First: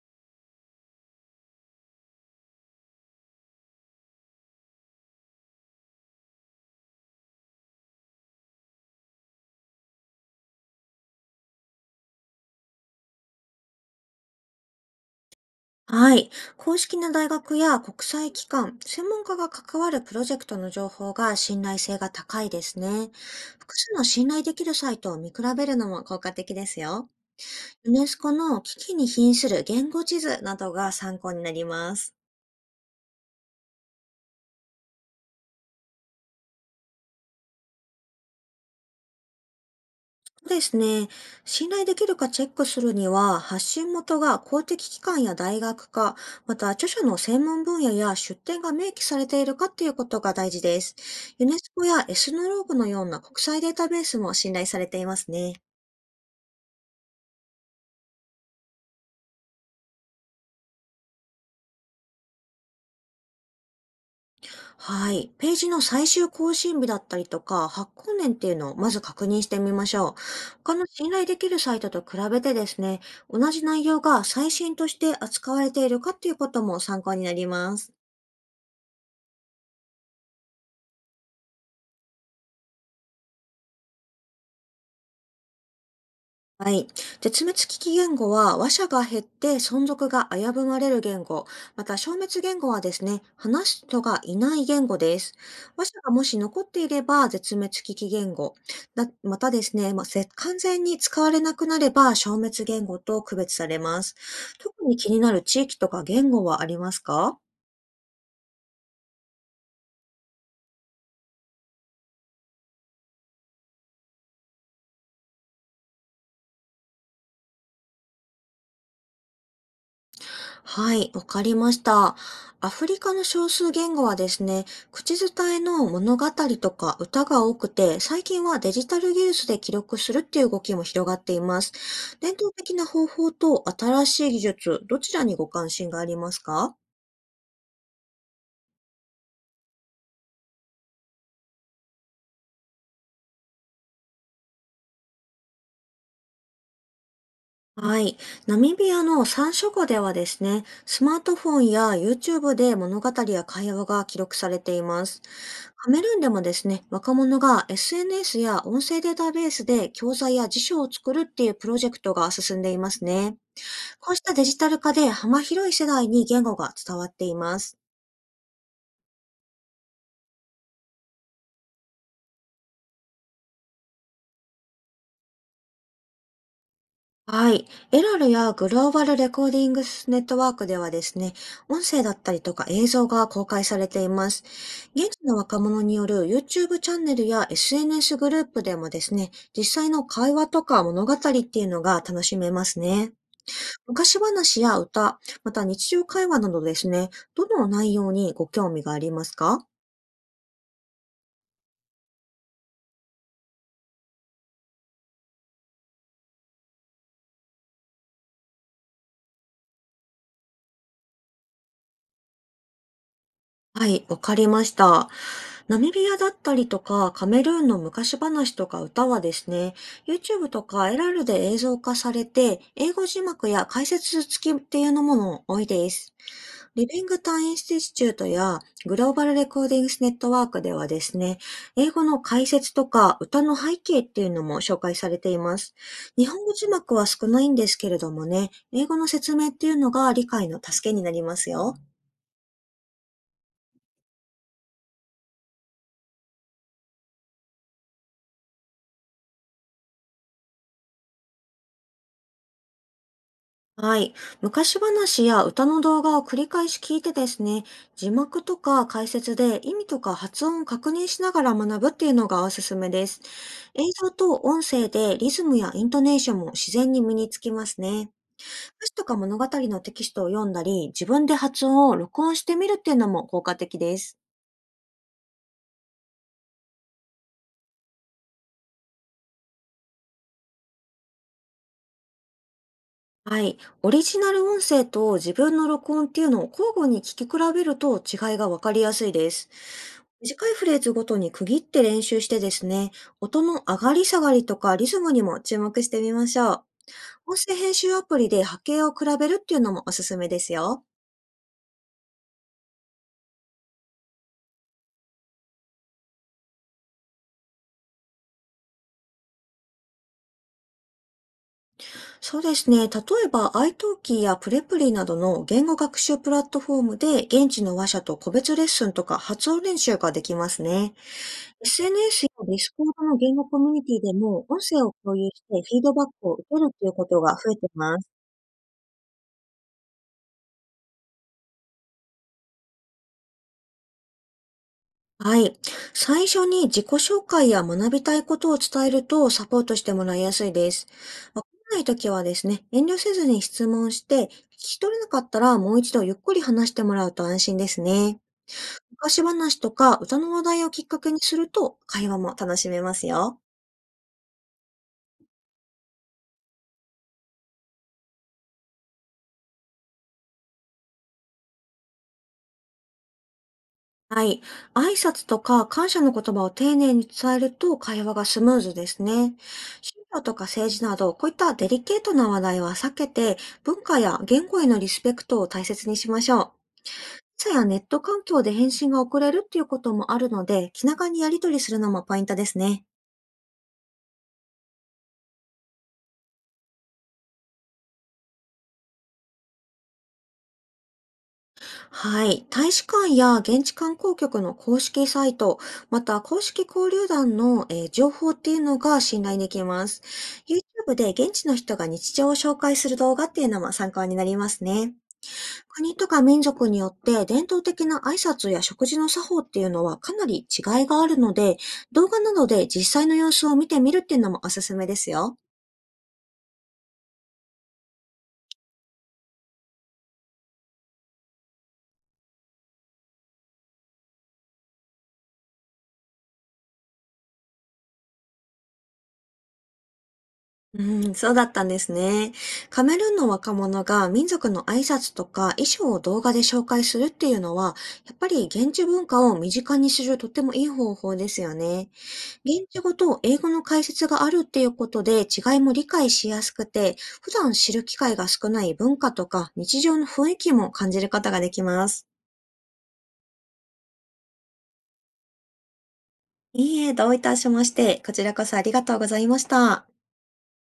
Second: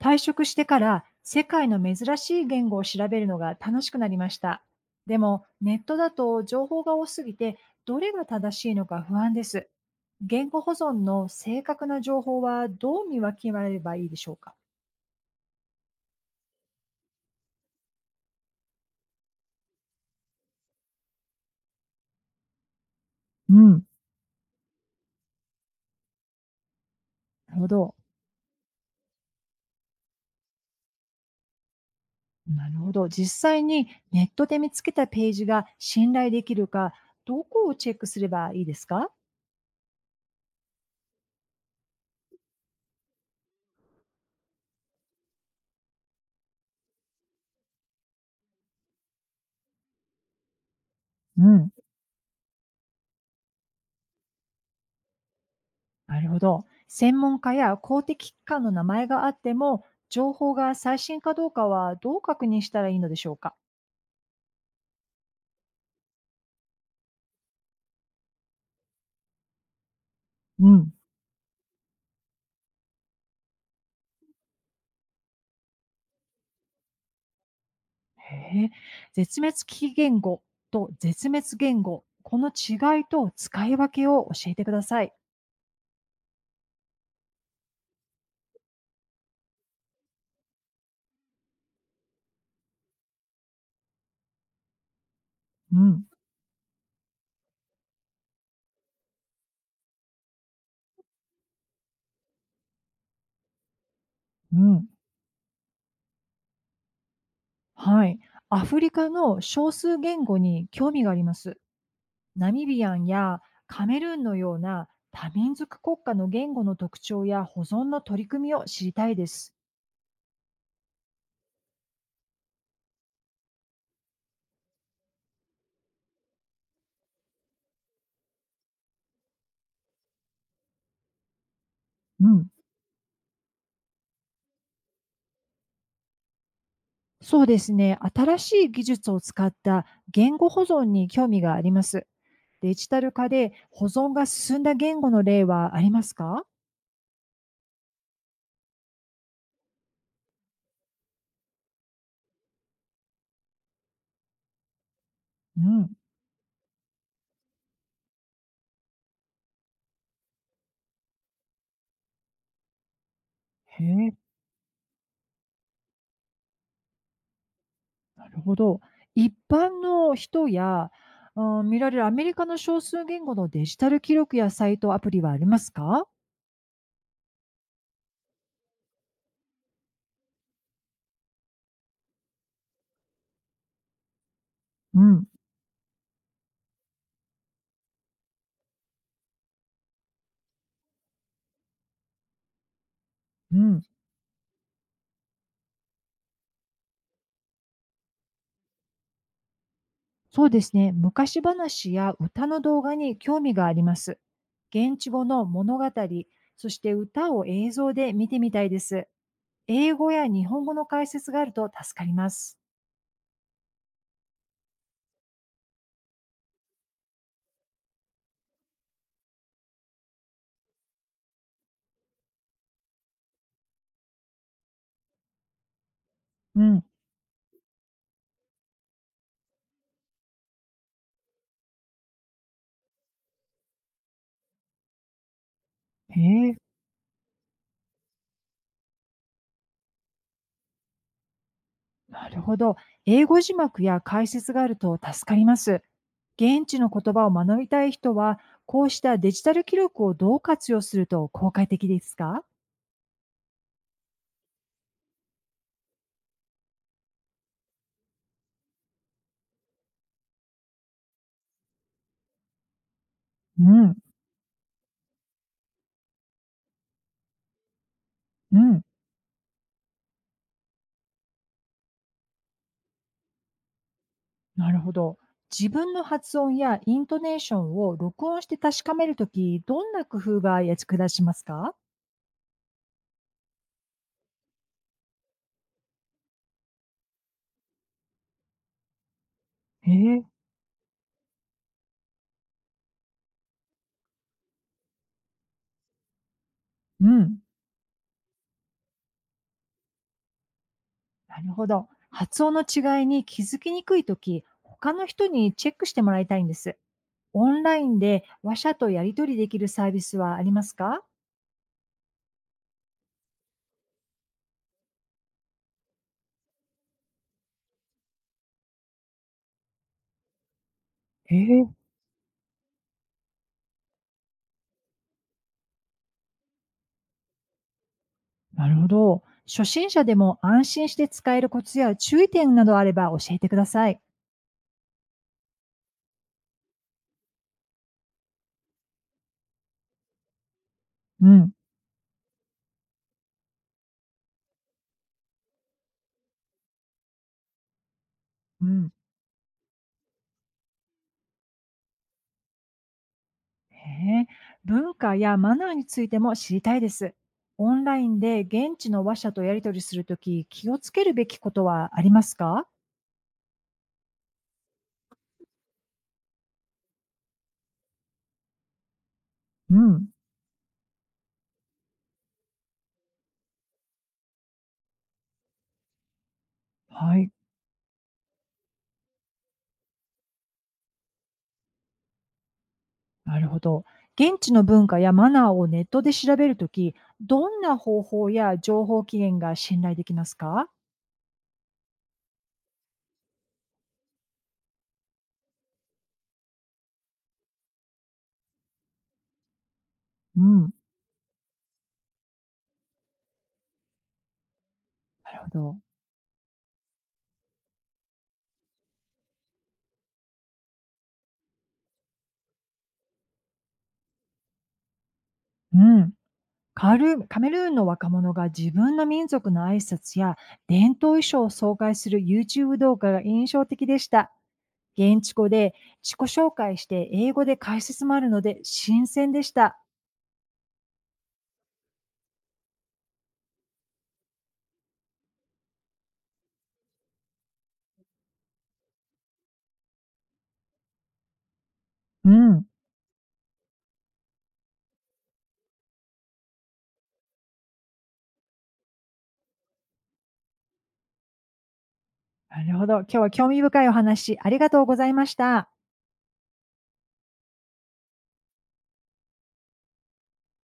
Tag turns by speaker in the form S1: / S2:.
S1: 退職してから世界の珍しい言語を調べるのが楽しくなりました。でもネットだと情報が多すぎて、どれが正しいのか不安です。言語保存の正確な情報はどう見分けられればいいでしょうか？
S2: はい。公式な大学や国際機関、専門家が関わるプロジェクトの情報が信頼性が高いですね。
S1: う
S2: 複
S1: ん、
S2: 数の信頼できるサイトを見比べるのも効果的ですよ。
S1: なるほ
S2: ユ
S1: ど。
S2: ネスコの危機に瀕する言語地図などが参考になります。
S1: なるほど。実際にネットで見つけたページが信頼できるか、どこをチェックすればいいですか？
S2: そうですね。信頼できるかチェックするには、発信元が公的機関や大学か、また著者の専門分野や出典が明記されているかっていうことが大事です。
S1: う
S2: ユネス
S1: ん。
S2: コやエスノローグのような国際データベースも信頼されていますね。
S1: なるほど。専門家や公的機関の名前があっても、情報が最新かどうかはどう確認したらいいのでしょうか？
S2: はい。ページの最終更新日だったりとか、発行年っていうのをまず確認してみましょう。
S1: う
S2: 他の
S1: ん。
S2: 信頼できるサイトと比べてですね、同じ内容が最新として扱われているかっていうことも参考になります。
S1: へえ、絶滅危機言語と絶滅言語、この違いと使い分けを教えてください。
S2: はい。絶滅危機言語は話者が減って存続が危ぶまれる言語。また消滅言語はですね、話す人がいない言語です。
S1: う
S2: 話者
S1: ん。
S2: がもし残っていれば絶滅危機言語。またですね、まあ、完全に使われなくなれば消滅言語と区別されます。
S1: う
S2: 特
S1: ん。
S2: に気になる地域とか言語はありますか？
S1: はい。アフリカの少数言語に興味があります。ナミビアンやカメルーンのような多民族国家の言語の特徴や保存の取り組みを知りたいです。
S2: はい、わかりました。アフリカの少数言語はですね、口伝えの物語とか歌が多くて、最近はデジタル技術で記録するっていう動きも広がっています。伝統的な方法と新しい技術、どちらにご関心がありますか？
S1: そうですね。新しい技術を使った言語保存に興味があります。デジタル化で保存が進んだ言語の例はありますか？
S2: はい。ナミビアの山諸語ではですね、スマートフォンや YouTube で物語や会話が記録されています。
S1: う
S2: カ
S1: ん。
S2: メルーンでもですね、若者が SNS や音声データベースで教材や辞書を作るっていうプロジェクトが進んでいますね。
S1: へ
S2: こ
S1: え、
S2: うしたデジタル化で幅広い世代に言語が伝わっています。
S1: なるほど。一般の人や、うん、見られるアメリカの少数言語のデジタル記録やサイト、アプリはありますか？
S2: はい。エラルやグローバルレコーディングスネットワークではですね、音声だったりとか映像が公開されています。
S1: う
S2: 現地
S1: ん、
S2: の若者による YouTube チャンネルや SNS グループでもですね、実際の会話とか物語っていうのが楽しめますね。
S1: うん。
S2: 昔話や歌、また日常会話などですね、どの内容にご興味がありますか？
S1: そうですね。昔話や歌の動画に興味があります。現地語の物語、そして歌を映像で見てみたいです。英語や日本語の解説があると助かります。
S2: はい、わかりました。ナミビアだったりとか、カメルーンの昔話とか歌はですね、YouTube とかエラルで映像化されて、英語字幕や解説付きっていうのもの多いです。
S1: うん。
S2: リビングタイン・インスティチュートやグローバルレコーディングスネットワークではですね、英語の解説とか歌の背景っていうのも紹介されています。
S1: へ
S2: 日本語
S1: え、
S2: 字幕は少ないんですけれどもね、英語の説明っていうのが理解の助けになりますよ。
S1: なるほど。英語字幕や解説があると助かります。現地の言葉を学びたい人は、こうしたデジタル記録をどう活用すると効果的ですか？
S2: はい。昔話や歌の動画を繰り返し聞いてですね、字幕とか解説で意味とか発音を確認しながら学ぶっていうのがおすすめです。
S1: う
S2: 映
S1: ん、
S2: 像と音声でリズムやイントネーションも自然に身につきますね。
S1: うん、
S2: 歌詞とか物語のテキストを読んだり、自分で発音を録音してみるっていうのも効果的です。
S1: なるほど。自分の発音やイントネーションを録音して確かめるとき、どんな工夫が役立ちますか？
S2: はい。オリジナル音声と自分の録音っていうのを交互に聞き比べると違いがわかりやすいです。
S1: へえ、
S2: 短いフレーズごとに区切って練習してですね、音の上がり下がりとかリズムにも注目してみましょう。
S1: う
S2: 音
S1: ん。
S2: 声編集アプリで波形を比べるっていうのもおすすめですよ。
S1: なるほど。発音の違いに気づきにくいとき、他の人にチェックしてもらいたいんです。オンラインで話者とやり取りできるサービスはありますか？
S2: そうですね。例えば、iTalki やプレプリなどの言語学習プラットフォームで、現地の話者と個別レッスンとか発音練習ができますね。
S1: へえ、
S2: SNS や Discord の言語コミュニティでも、音声を共有してフィードバックを受けるということが増えています。
S1: なるほど。初心者でも安心して使えるコツや注意点などあれば教えてください。
S2: はい。最初に自己紹介や学びたいことを伝えるとサポートしてもらいやすいです。
S1: う
S2: わか
S1: ん。
S2: らないときはですね、遠慮せずに質問して、聞き取れなかったらもう一度ゆっくり話してもらうと安心ですね。
S1: うん。
S2: 昔話とか歌の話題をきっかけにすると会話も楽しめますよ。
S1: へえ、文化やマナーについても知りたいです。オンラインで現地の話者とやり取りするとき、気をつけるべきことはありますか？
S2: はい。挨拶とか感謝の言葉を丁寧に伝えると会話がスムーズですね。
S1: う
S2: 宗
S1: ん。
S2: 教とか政治など、こういったデリケートな話題は避けて、文化や言語へのリスペクトを大切にしましょう。
S1: はい。
S2: 朝やネット環境で返信が遅れるっていうこともあるので、気長にやり取りするのもポイントですね。
S1: なるほど。現地の文化やマナーをネットで調べるとき、どんな方法や情報起源が信頼できますか？
S2: はい。大使館や現地観光局の公式サイト、また公式交流団の、情報っていうのが信頼できます。
S1: うん、な
S2: YouTube で現地の人が日常を紹介する動画っていうのも参考になりますね。
S1: るほど。
S2: 国とか民族によって伝統的な挨拶や食事の作法っていうのはかなり違いがあるので、動画などで実際の様子を見てみるっていうのもおすすめですよ。
S1: うん。カルカメルーンの若者が自分の民族の挨拶や伝統衣装を紹介する YouTube 動画が印象的でした。現地語で自己紹介して英語で解説もあるので新鮮でした。
S2: うん、そうだったんですね。カメルーンの若者が民族の挨拶とか衣装を動画で紹介するっていうのは、やっぱり現地文化を身近にするとってもいい方法ですよね。
S1: うん。
S2: 現地語と英語の解説があるっていうことで違いも理解しやすくて、普段知る機会が少ない文化とか日常の雰囲気も感じることができます。
S1: なるほど。今日は興味深いお話ありがとうございました。
S2: いいえ、どういたしまして、こちらこそありがとうございました。